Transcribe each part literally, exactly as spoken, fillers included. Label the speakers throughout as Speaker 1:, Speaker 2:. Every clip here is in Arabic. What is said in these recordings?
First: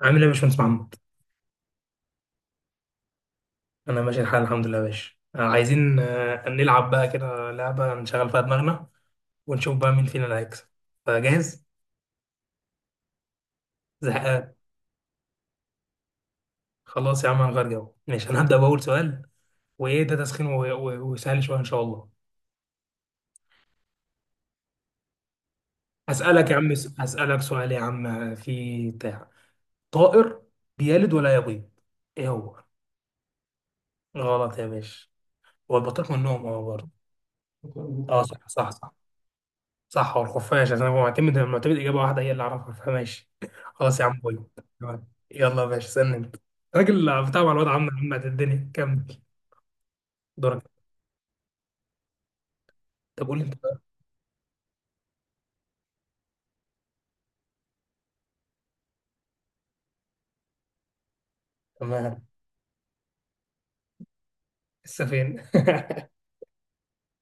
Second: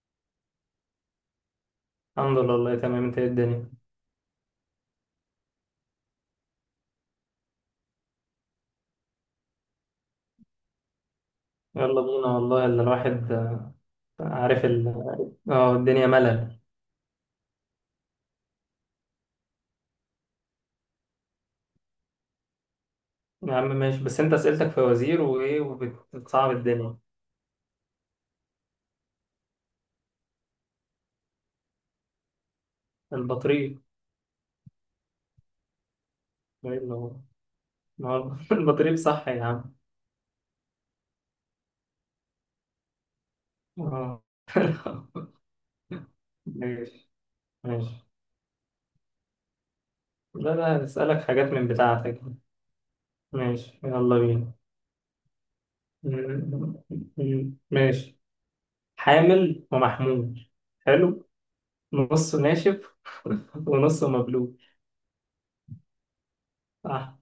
Speaker 1: عامل ايه يا باشمهندس محمد؟
Speaker 2: الحمد لله، والله تمام. انت، ايه الدنيا؟
Speaker 1: انا ماشي الحال، الحمد لله يا باشا. آه، عايزين آه، نلعب بقى كده لعبة نشغل فيها دماغنا، ونشوف بقى مين فينا اللي هيكسب. فجاهز؟
Speaker 2: يلا بينا، والله اللي الواحد آه،
Speaker 1: زهقان.
Speaker 2: عارف ال... اه الدنيا ملل.
Speaker 1: خلاص يا عم، هنغير جو. ماشي، انا هبدأ بأول سؤال. وايه ده، تسخين و- و- وسهل شوية ان شاء الله.
Speaker 2: يا عم ماشي، بس انت اسئلتك في وزير وايه
Speaker 1: هسألك
Speaker 2: وبتصعب
Speaker 1: يا عم، س-
Speaker 2: الدنيا.
Speaker 1: هسألك سؤال يا عم في بتاع طائر، بيلد ولا يبيض. ايه هو؟
Speaker 2: البطريق.
Speaker 1: غلط يا باشا. هو البطيخ من النوم، اه
Speaker 2: ايه
Speaker 1: برضه.
Speaker 2: اللي هو؟ ما
Speaker 1: اه،
Speaker 2: هو
Speaker 1: صح صح صح.
Speaker 2: البطريق صح يا عم.
Speaker 1: صح، هو الخفاش، عشان هو معتمد معتمد اجابه واحده هي اللي اعرفها، فماشي. خلاص يا عم،
Speaker 2: اه
Speaker 1: بوي. تمام. يلا يا باشا، استنى انت.
Speaker 2: ماشي
Speaker 1: راجل بتاع معلومات عامه
Speaker 2: ماشي.
Speaker 1: عامه الدنيا كمل.
Speaker 2: لا
Speaker 1: دورك.
Speaker 2: لا، هسألك حاجات من بتاعتك.
Speaker 1: طب قول لي انت بقى.
Speaker 2: ماشي، يلا بينا. م- م- ماشي. حامل ومحمول. حلو.
Speaker 1: تمام.
Speaker 2: نصه ناشف ونصه مبلول.
Speaker 1: لسه فين؟
Speaker 2: صح.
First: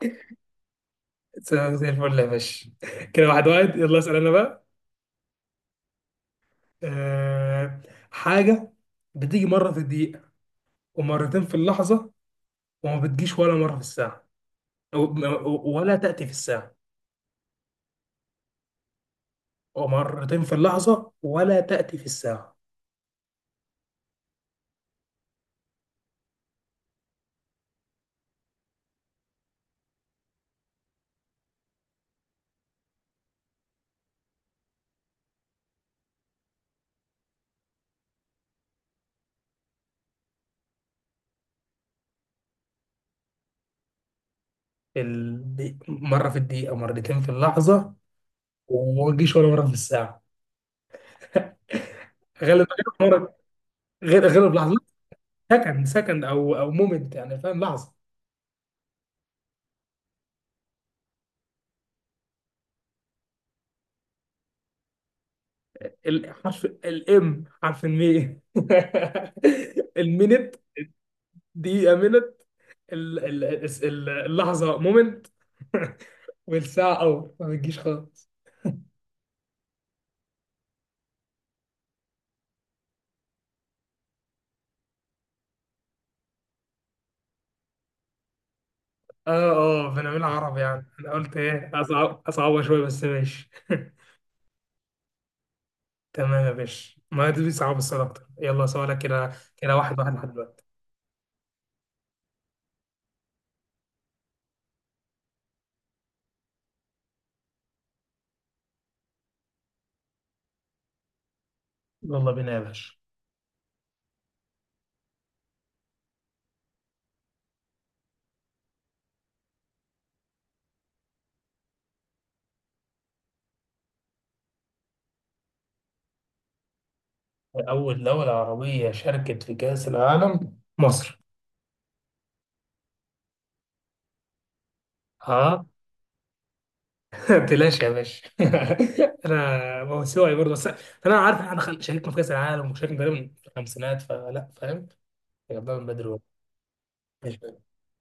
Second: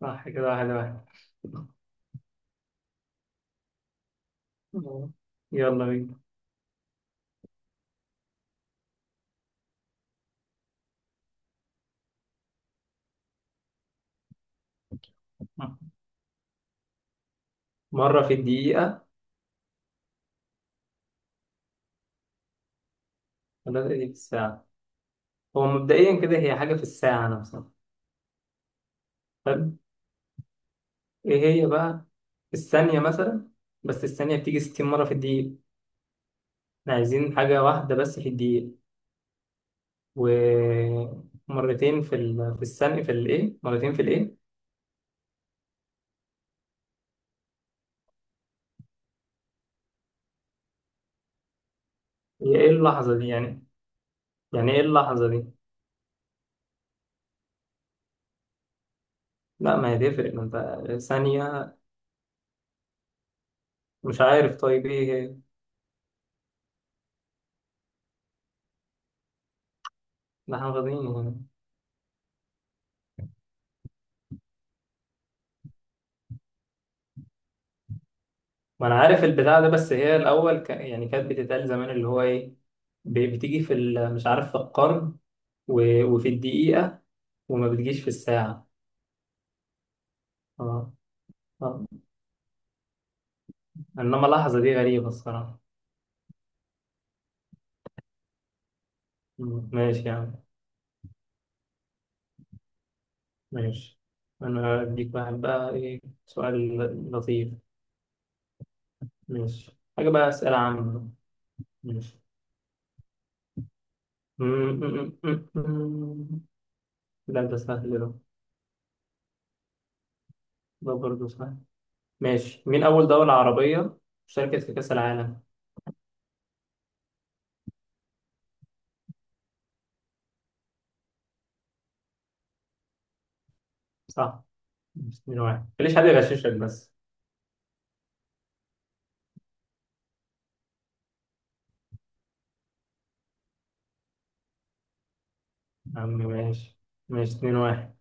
Speaker 2: صح، كده واحد واحد.
Speaker 1: لسه زي الفل يا باشا. كده واحد واحد. يلا اسال انا بقى.
Speaker 2: آه. يلا بينا.
Speaker 1: أه... حاجه بتيجي مره في الدقيقه، ومرتين في اللحظه، وما بتجيش ولا مره في الساعه، و- و- ولا تاتي في الساعه.
Speaker 2: مرة في الدقيقة.
Speaker 1: ومرتين في اللحظه، ولا تاتي في الساعه.
Speaker 2: ولا دي في الساعة. هو مبدئيا كده هي حاجة في الساعة نفسها. طب، ايه هي بقى؟ الثانية مثلا. بس الثانية بتيجي ستين مرة في الدقيقة. احنا عايزين حاجة واحدة بس في الدقيقة. ومرتين في ال... في الثانية، في الايه؟ مرتين في الايه؟
Speaker 1: الدي... مرة في الدقيقة، مرتين في اللحظة، وما تجيش ولا مرة في الساعة.
Speaker 2: هي
Speaker 1: غالبا
Speaker 2: ايه
Speaker 1: غالب
Speaker 2: اللحظة دي،
Speaker 1: مرة،
Speaker 2: يعني؟
Speaker 1: غير غالب
Speaker 2: يعني
Speaker 1: لحظة.
Speaker 2: ايه اللحظة دي؟
Speaker 1: سكند سكند أو أو مومنت يعني، فاهم؟ لحظة.
Speaker 2: لا ما هي تفرق، ما انت ثانية. مش عارف، طيب ايه هي؟
Speaker 1: الحرف الإم، حرف المي. المينت.
Speaker 2: لا، احنا غاضبين.
Speaker 1: دقيقة مينت. ال- ال- الس- ال- اللحظة مومنت. والساعة أور، ما بتجيش خالص.
Speaker 2: ما انا عارف البتاع ده، بس هي الاول ك... يعني كانت بتتقال زمان، اللي هو ايه. ب- بتيجي في ال... مش عارف، في القرن. و... وفي الدقيقة. وما بتجيش في الساعة.
Speaker 1: اه، اه، بنعملها عربي
Speaker 2: اه،
Speaker 1: يعني. أنا قلت إيه؟
Speaker 2: اه.
Speaker 1: أصعب أصعبها شوية بس، ماشي.
Speaker 2: انما لحظة دي غريبة الصراحة.
Speaker 1: تمام يا باشا، ما دي صعب السؤال اكتر. يلا سؤالك. كده
Speaker 2: مم.
Speaker 1: كده، واحد
Speaker 2: ماشي يا
Speaker 1: واحد لحد
Speaker 2: عم.
Speaker 1: دلوقتي.
Speaker 2: ماشي. انا اديك واحد بقى، ايه، سؤال لطيف. ماشي، حاجة بقى، اسئلة عامة. ماشي.
Speaker 1: يلا بينا يا باشا.
Speaker 2: مم، مم، مم، مم. لا ده سهل ده. ده برضه سهل. ماشي. مين أول دولة عربية شاركت في كأس العالم؟
Speaker 1: أول دولة عربية شاركت في كأس العالم، مصر.
Speaker 2: صح. مش اتنين
Speaker 1: ها.
Speaker 2: واحد ليش حد يغششك بس.
Speaker 1: بلاش يا باشا. انا، ما هو سواي برضه. بس انا عارف إن احنا خل- شاركنا في كاس العالم، وشاركنا تقريبا في الخمسينات، فلا فاهم. جبناها من
Speaker 2: يا
Speaker 1: بدري
Speaker 2: عم
Speaker 1: والله.
Speaker 2: ماشي. ماشي
Speaker 1: ماشي.
Speaker 2: اتنين واحد.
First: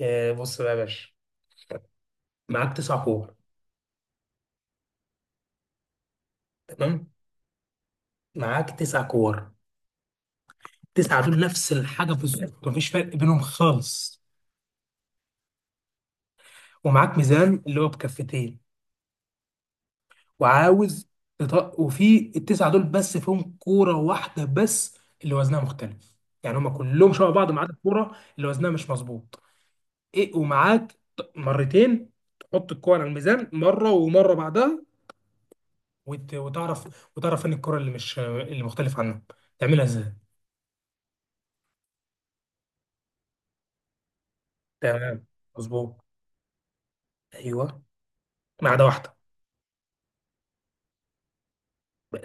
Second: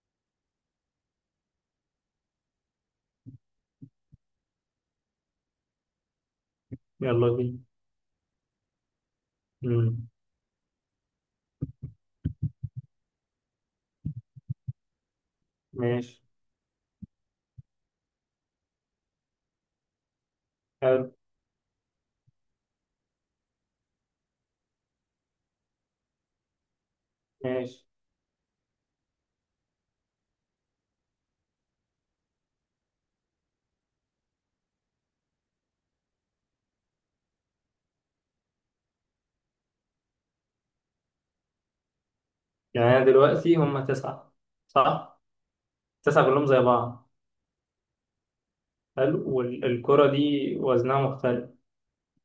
Speaker 1: آه، بص بقى يا باشا. معاك تسع كور، تمام.
Speaker 2: يلا بينا.
Speaker 1: معاك تسع كور.
Speaker 2: مم.
Speaker 1: تسعة دول نفس الحاجة بالظبط، مفيش فرق بينهم خالص.
Speaker 2: ماشي.
Speaker 1: ومعاك ميزان اللي هو بكفتين، وعاوز
Speaker 2: حلو.
Speaker 1: تط... وفي التسعه دول بس فيهم كوره واحده بس اللي وزنها مختلف. يعني هما كلهم شبه بعض ما عدا
Speaker 2: ماشي.
Speaker 1: الكوره اللي وزنها مش مظبوط. ايه، ومعاك ط- مرتين تحط الكوره على الميزان، مره ومره بعدها، وت... وتعرف وتعرف فين الكوره اللي مش اللي مختلف عنها. تعملها ازاي؟
Speaker 2: يعني أنا دلوقتي هما تسعة، صح؟
Speaker 1: تمام، مظبوط.
Speaker 2: تسعة كلهم زي بعض.
Speaker 1: ايوه، ما عدا واحده.
Speaker 2: حلو، والكرة دي وزنها مختلف.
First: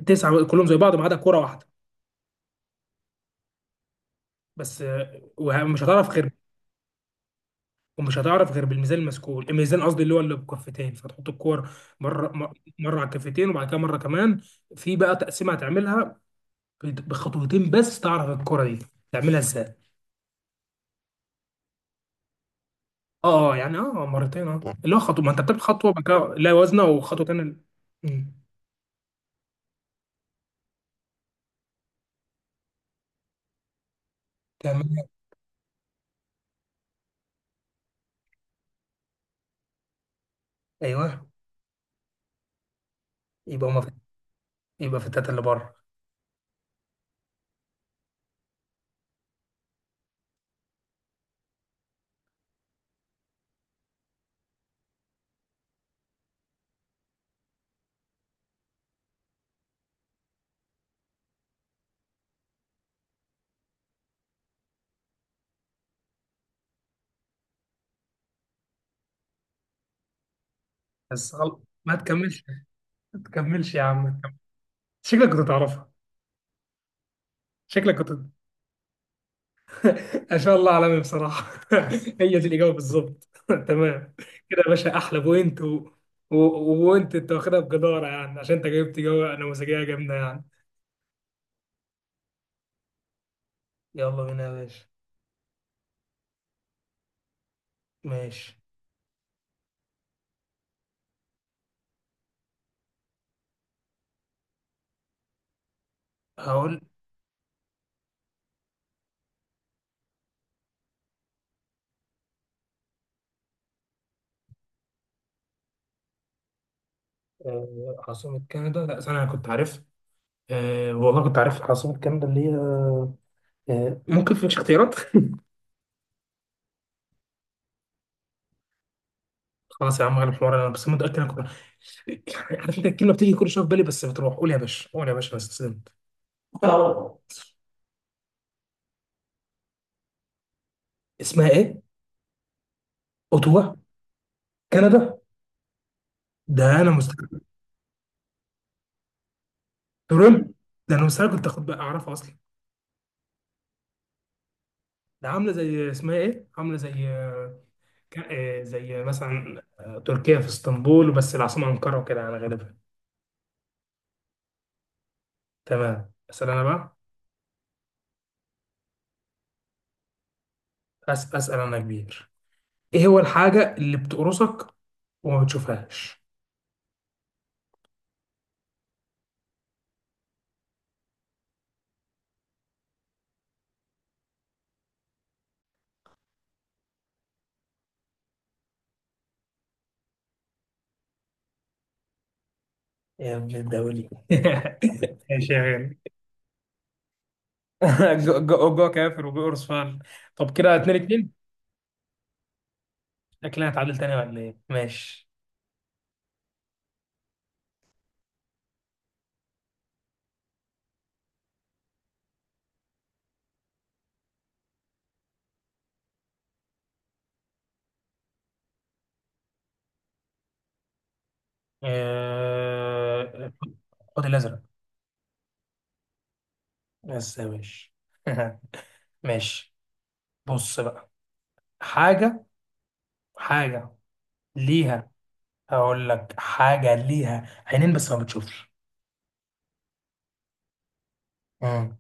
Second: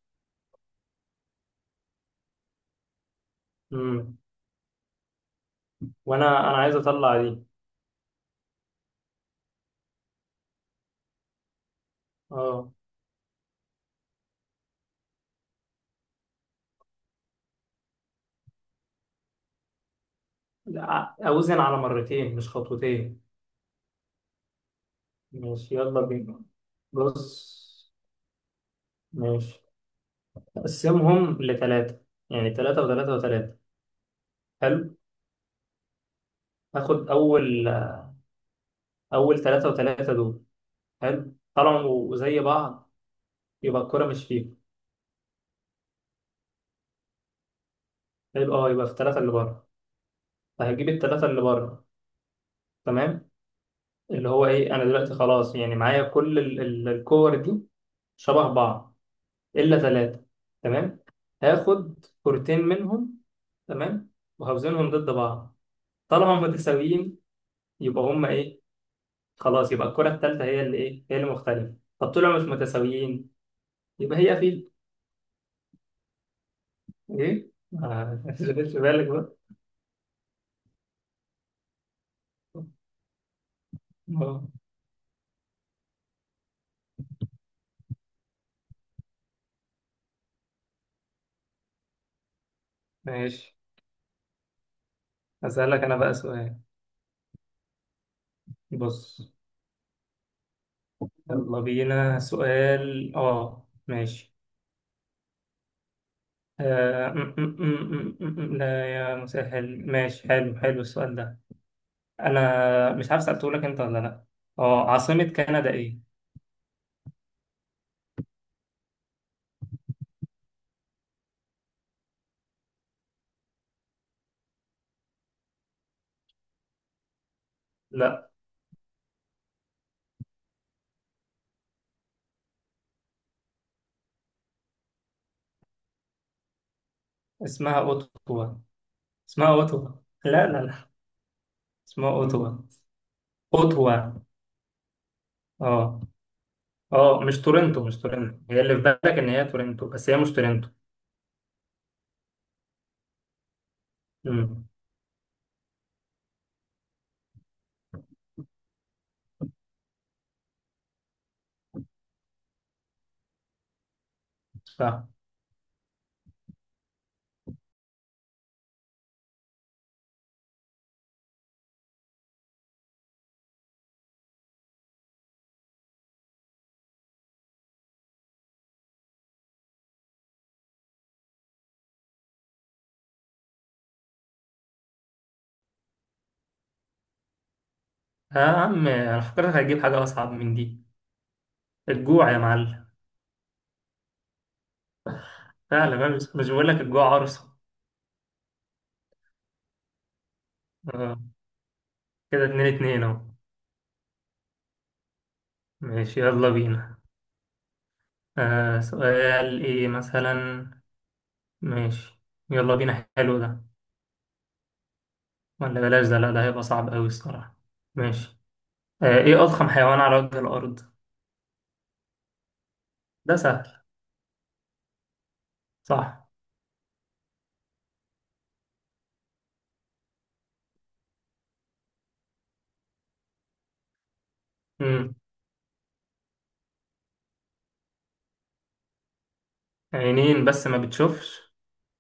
Speaker 1: تسعه كلهم زي بعض ما عدا كوره واحده.
Speaker 2: مم.
Speaker 1: بس آه، ومش هتعرف غير
Speaker 2: وأنا أنا عايز أطلع دي.
Speaker 1: ومش هتعرف غير بالميزان المسكول، الميزان قصدي اللي هو اللي بكفتين، فتحط الكور مره م-
Speaker 2: أه،
Speaker 1: مره على الكفتين، وبعد كده مره كمان. في بقى تقسيمه هتعملها، بت- بخطوتين بس تعرف الكره دي. تعملها ازاي؟
Speaker 2: لا، أوزن على مرتين مش خطوتين.
Speaker 1: اه، آه، يعني اه، آه، مرتين اه، اللي هو خطوه. ما انت بتاخد
Speaker 2: ماشي،
Speaker 1: خطوه
Speaker 2: يلا
Speaker 1: بعد كده،
Speaker 2: بينا.
Speaker 1: لا وزنه وخطوه تانيه.
Speaker 2: بص.
Speaker 1: أمم،
Speaker 2: ماشي. أقسمهم لتلاتة، يعني تلاتة وتلاتة وتلاتة. حلو.
Speaker 1: تعملها.
Speaker 2: هاخد أول أول تلاتة وتلاتة دول.
Speaker 1: ايوه،
Speaker 2: حلو، طالما زي بعض
Speaker 1: يبقى هما
Speaker 2: يبقى
Speaker 1: في
Speaker 2: الكرة مش فيهم.
Speaker 1: يبقى في التلاته اللي بره.
Speaker 2: حلو، اه، يبقى في الثلاثة اللي بره. فهجيب الثلاثة اللي بره. تمام. اللي هو ايه، انا دلوقتي خلاص يعني معايا كل ال- ال- الكور دي شبه بعض الا ثلاثة. تمام. هاخد كورتين منهم. تمام. وهوزنهم ضد بعض. طالما هم متساويين يبقى هم ايه، خلاص يبقى الكرة الثالثة هي اللي ايه، هي اللي
Speaker 1: بس غلط،
Speaker 2: مختلفة.
Speaker 1: ما
Speaker 2: طب طول ما مش
Speaker 1: تكملش. ما
Speaker 2: متساويين
Speaker 1: تكملش يا عم،
Speaker 2: يبقى
Speaker 1: ما تكملش.
Speaker 2: هي في
Speaker 1: شكلك كنت تعرفها.
Speaker 2: ايه.
Speaker 1: شكلك كنت.
Speaker 2: آه، ما تشغلش بالك بقى.
Speaker 1: ما شاء الله، عالمي بصراحة. هي دي الإجابة بالظبط. تمام.
Speaker 2: آه،
Speaker 1: كده يا باشا أحلى بوينت، و... و... وانت انت واخدها بجدارة يعني، عشان انت جايبت إجابة نموذجية جامدة يعني.
Speaker 2: ماشي.
Speaker 1: يلا بينا يا باشا.
Speaker 2: أسألك أنا بقى سؤال.
Speaker 1: ماشي،
Speaker 2: بص. يلا بينا سؤال آه ماشي.
Speaker 1: هقول.
Speaker 2: آه م -م -م -م -م. لا يا مسهل، ماشي، حلو حلو السؤال ده. أنا مش عارف سألته لك أنت ولا لأ. آه عاصمة كندا إيه؟
Speaker 1: آه، عاصمة كندا، لا ثانية، أنا كنت عارف. أه والله كنت عارف عاصمة كندا اللي هي أه آه، ممكن فيش اختيارات؟
Speaker 2: لأ.
Speaker 1: خلاص يا عم غير الحوار، انا بس متأكد انا كنت يعني عارف، انت الكلمة بتيجي كل شوية في بالي بس بتروح. قول يا باشا، قول يا باشا، انا استسلمت. آه.
Speaker 2: اسمها أوتوا. اسمها أوتوا. لا لا لا.
Speaker 1: اسمها ايه؟
Speaker 2: اسمها أوتوا.
Speaker 1: اوتوا.
Speaker 2: أوتوا.
Speaker 1: كندا.
Speaker 2: آه.
Speaker 1: ده انا
Speaker 2: آه، مش
Speaker 1: مستحيل.
Speaker 2: تورنتو، مش تورنتو هي اللي في بالك إن هي تورنتو بس هي مش
Speaker 1: تورنتو.
Speaker 2: تورنتو.
Speaker 1: ده انا مستحيل كنت اخد بقى، اعرفها اصلا.
Speaker 2: امم.
Speaker 1: ده عامله زي اسمها ايه، عامله زي آه، ك- آه، زي مثلا آه، تركيا، في اسطنبول بس العاصمه انقره، وكده يعني غالبا.
Speaker 2: صح
Speaker 1: تمام، اسال انا بقى. أس- اسال انا يا كبير. ايه هو الحاجه اللي بتقرصك وما بتشوفهاش؟
Speaker 2: يا عم. أنا فكرتك هتجيب حاجة أصعب من دي. الجوع يا معلم.
Speaker 1: يا ابن الدولي. ماشي يا
Speaker 2: فعلا
Speaker 1: غالي.
Speaker 2: بقى، بس مش بقول لك الجوع عرصة.
Speaker 1: جو جو جو كافر وبيقرص فعلا. طب كده، اتنين
Speaker 2: آه.
Speaker 1: اتنين.
Speaker 2: كده اتنين اتنين اهو.
Speaker 1: شكلها هتعادل تاني ولا ايه ماشي
Speaker 2: ماشي، يلا بينا. آه سؤال، ايه مثلا؟ ماشي، يلا بينا، حلو ده. ولا بلاش ده، لا ده هيبقى صعب قوي الصراحة. ماشي. آه ايه أضخم حيوان على وجه الأرض؟ ده
Speaker 1: آه،
Speaker 2: سهل.
Speaker 1: خد الازرق.
Speaker 2: صح.
Speaker 1: بس يا باشا. ماشي، بص بقى. حاجة حاجة ليها
Speaker 2: مم.
Speaker 1: هقول لك حاجة ليها عينين بس ما بتشوفش.
Speaker 2: عينين بس ما بتشوفش.
Speaker 1: مم.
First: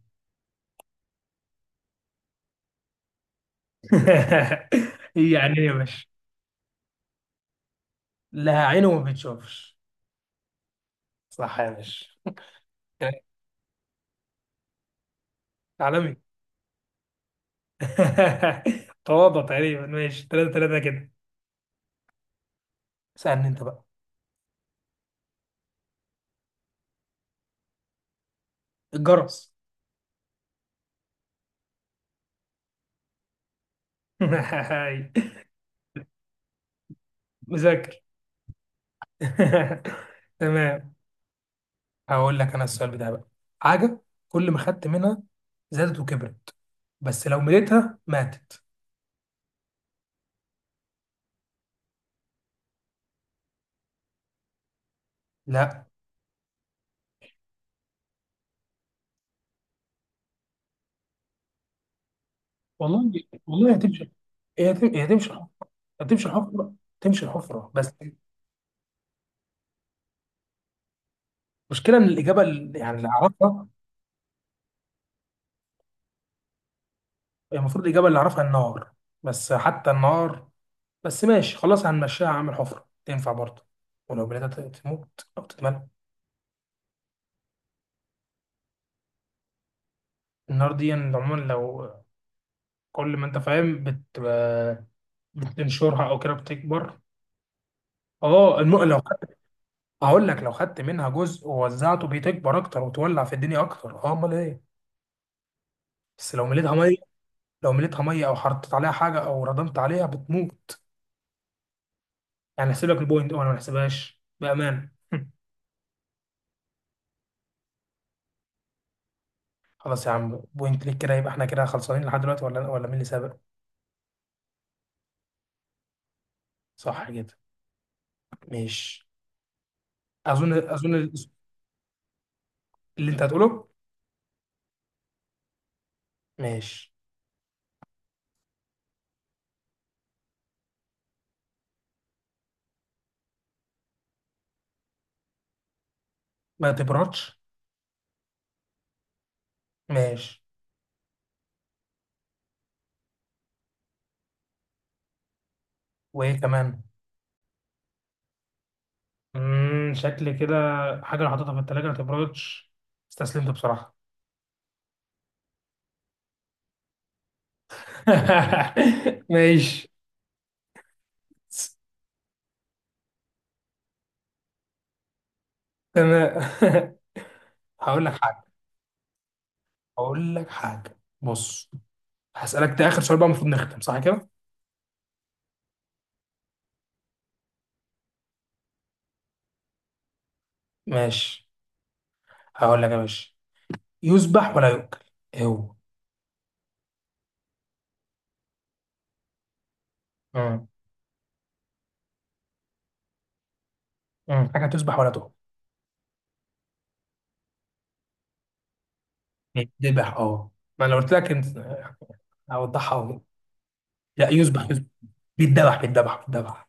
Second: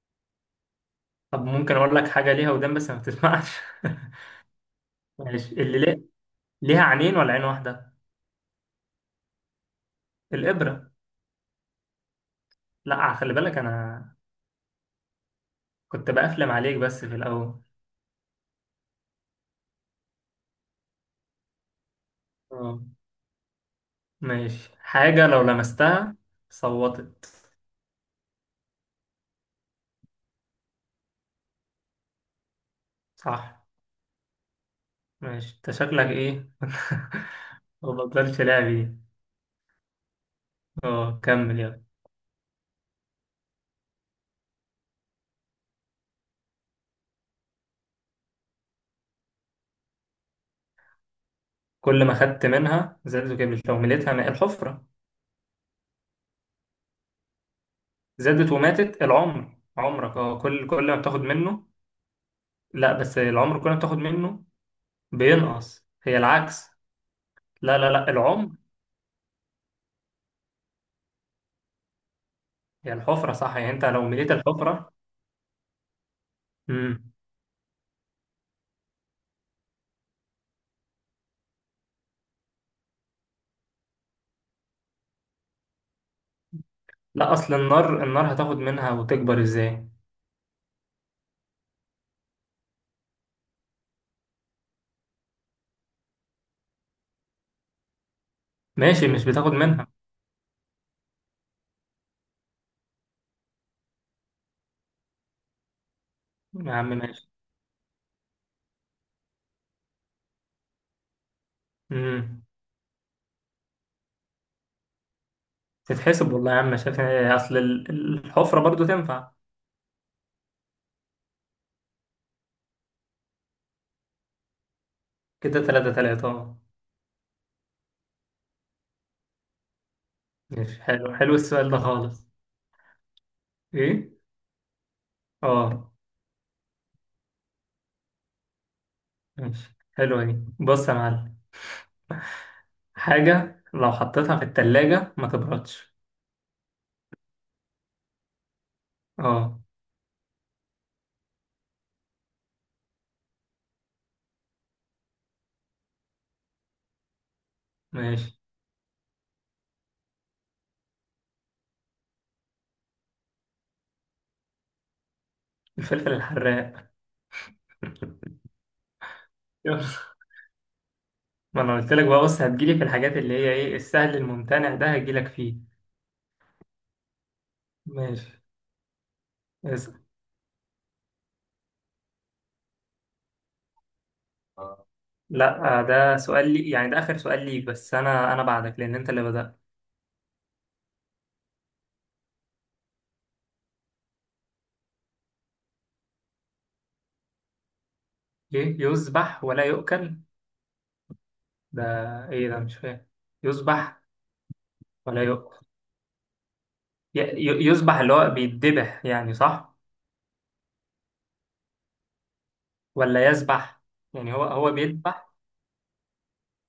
Speaker 2: طب ممكن أقول لك حاجة ليها ودان بس ما بتسمعش؟
Speaker 1: يعني
Speaker 2: ماشي،
Speaker 1: ايه يا
Speaker 2: اللي ليه.
Speaker 1: باشا؟
Speaker 2: ليها عينين ولا عين واحدة؟
Speaker 1: لها عين وما بتشوفش.
Speaker 2: الإبرة.
Speaker 1: صح يا باشا.
Speaker 2: لا، خلي بالك، أنا كنت
Speaker 1: عالمي.
Speaker 2: بقفلم عليك بس في الأول.
Speaker 1: تواضع تقريبا. ماشي، ثلاثة ثلاثة كده.
Speaker 2: آه.
Speaker 1: اسألني انت بقى.
Speaker 2: ماشي. حاجة لو لمستها صوتت.
Speaker 1: الجرس.
Speaker 2: صح. ماشي، انت شكلك ايه؟ ما
Speaker 1: مذاكر.
Speaker 2: بطلش لعب دي.
Speaker 1: تمام.
Speaker 2: اه، كمل يلا.
Speaker 1: هقول لك انا السؤال بتاعي بقى. حاجه، كل ما خدت منها زادت وكبرت، بس لو مليتها ماتت.
Speaker 2: كل ما خدت منها زادت وكبرت، لو مليتها ماء، الحفرة؟
Speaker 1: لا.
Speaker 2: زادت وماتت، العمر عمرك، اه، كل كل ما بتاخد منه. لا
Speaker 1: والله،
Speaker 2: بس العمر كل
Speaker 1: والله
Speaker 2: ما بتاخد
Speaker 1: هتمشي.
Speaker 2: منه
Speaker 1: هي هتم- هي هتمشي الحفرة.
Speaker 2: بينقص، هي
Speaker 1: هتمشي
Speaker 2: العكس.
Speaker 1: الحفره، تمشي الحفره
Speaker 2: لا
Speaker 1: بس.
Speaker 2: لا لا، العمر.
Speaker 1: المشكله ان الاجابه اللي-
Speaker 2: هي
Speaker 1: يعني اللي
Speaker 2: الحفرة صح،
Speaker 1: اعرفها،
Speaker 2: يعني انت لو مليت الحفرة. امم.
Speaker 1: هي المفروض الاجابه اللي اعرفها النار. بس حتى النار، بس ماشي خلاص هنمشيها. هعمل حفره تنفع برضه، ولو مليتها ت- تموت او تتملى.
Speaker 2: لا، اصل النار، النار هتاخد منها وتكبر ازاي؟
Speaker 1: النار دي عموما لو كل ما انت فاهم، بت بتنشرها او كده بتكبر. اه، الم... لو
Speaker 2: ماشي، مش
Speaker 1: خدت.
Speaker 2: بتاخد منها.
Speaker 1: هقول لك، لو خدت منها جزء ووزعته بتكبر اكتر وتولع في الدنيا اكتر. اه، امال ايه؟ بس لو
Speaker 2: يا
Speaker 1: مليتها
Speaker 2: عم
Speaker 1: ميه،
Speaker 2: ماشي.
Speaker 1: لو مليتها ميه او حطيت عليها حاجه او ردمت عليها، بتموت.
Speaker 2: امم.
Speaker 1: يعني احسب لك البوينت، وانا ما احسبهاش بامان.
Speaker 2: تتحسب والله يا عم، شايف إيه، اصل ال- الحفرة برضو تنفع.
Speaker 1: خلاص يا عم، بوينت ليك، كده يبقى احنا كده خلصانين لحد دلوقتي، ولا ولا مين اللي سابق؟
Speaker 2: كده تلاتة تلاتة اه.
Speaker 1: صح كده. ماشي، اظن
Speaker 2: ماشي.
Speaker 1: اظن
Speaker 2: حلو حلو السؤال ده خالص.
Speaker 1: اللي انت هتقوله.
Speaker 2: ايه. اه.
Speaker 1: ماشي.
Speaker 2: ماشي، حلوة دي، بص يا معلم. حاجة لو حطيتها في التلاجة ما تبردش.
Speaker 1: ما تبردش.
Speaker 2: اه.
Speaker 1: ماشي، وايه كمان؟
Speaker 2: ماشي.
Speaker 1: امم شكل كده. حاجه اللي حاططها في التلاجة ما تبردش. استسلمت بصراحه.
Speaker 2: الفلفل الحراق.
Speaker 1: ماشي،
Speaker 2: يلا. ما انا قلت لك بقى، بص، هتجيلي في الحاجات اللي هي ايه، السهل الممتنع ده هتجيلك فيه.
Speaker 1: تمام. هقول لك
Speaker 2: ماشي.
Speaker 1: حاجة
Speaker 2: اسأل.
Speaker 1: هقول لك حاجة، بص. هسألك، ده آخر سؤال بقى المفروض نختم، صح كده؟
Speaker 2: لا، آه، ده سؤال لي، يعني ده اخر سؤال ليك بس انا انا بعدك لان انت اللي بدأت.
Speaker 1: ماشي، هقول لك يا باشا. يذبح ولا يؤكل، ايه هو؟
Speaker 2: ايه، يذبح ولا يؤكل؟
Speaker 1: مم.
Speaker 2: ده ايه ده، مش فاهم. يذبح
Speaker 1: مم. حاجة تذبح ولا
Speaker 2: ولا
Speaker 1: تؤكل.
Speaker 2: يؤكل. ي- ي- يذبح اللي هو بيتذبح يعني صح.
Speaker 1: بيتذبح اه. ما أنا لو قلت لك انت، هوضحها أوي.
Speaker 2: ولا يذبح.
Speaker 1: لا،
Speaker 2: يعني هو
Speaker 1: يذبح
Speaker 2: هو
Speaker 1: يذبح،
Speaker 2: بيذبح.
Speaker 1: بيتذبح بيتذبح بيتذبح،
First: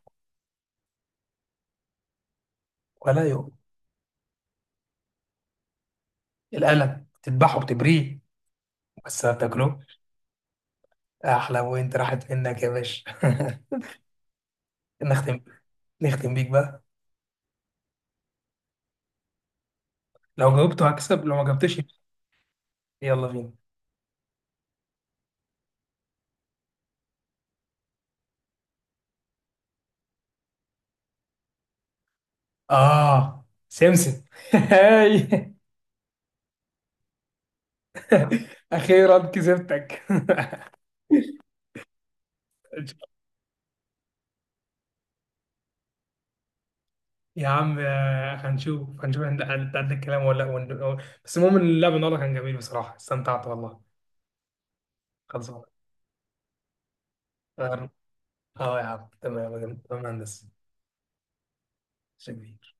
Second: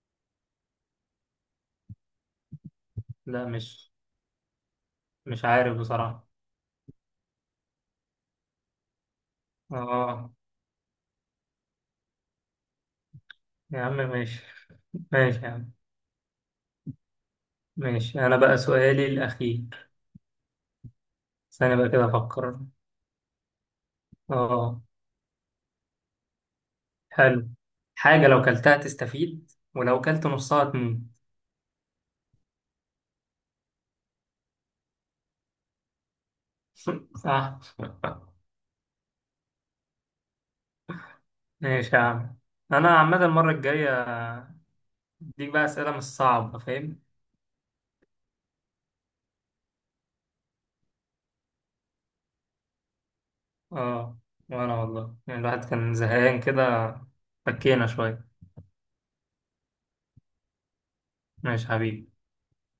Speaker 1: ولا
Speaker 2: لا،
Speaker 1: يؤكل.
Speaker 2: مش، مش عارف بصراحة.
Speaker 1: القلم، بتذبحه بتبريه، بس ما بتاكله.
Speaker 2: اه،
Speaker 1: أحلى، وأنت راحت منك يا باشا.
Speaker 2: يا عم ماشي
Speaker 1: نختم،
Speaker 2: ماشي يا عم.
Speaker 1: نختم بيك بقى.
Speaker 2: ماشي، انا بقى سؤالي الاخير.
Speaker 1: لو جاوبته هكسب، لو ما
Speaker 2: استنى
Speaker 1: جاوبتش.
Speaker 2: بقى كده افكر.
Speaker 1: يلا بينا.
Speaker 2: اه. حلو. حاجة لو كلتها تستفيد، ولو كلت نصها تموت.
Speaker 1: اه، سمسم. هاي!
Speaker 2: صح
Speaker 1: اخيرا كسبتك.
Speaker 2: ماشي يا عم. انا عامة المرة الجاية اديك بقى اسئلة مش صعبة فاهم.
Speaker 1: يا عم آه، هنشوف هنشوف انت أنت قد الكلام ولا ون- بس المهم ان اللعب النهارده كان جميل بصراحه، استمتعت والله.
Speaker 2: اه. وانا والله يعني
Speaker 1: خلصان.
Speaker 2: الواحد كان زهقان كده، فكينا
Speaker 1: اه،
Speaker 2: شوية.
Speaker 1: آه يا عم، تمام تمام يا مهندس.
Speaker 2: ماشي حبيبي.
Speaker 1: شكرا.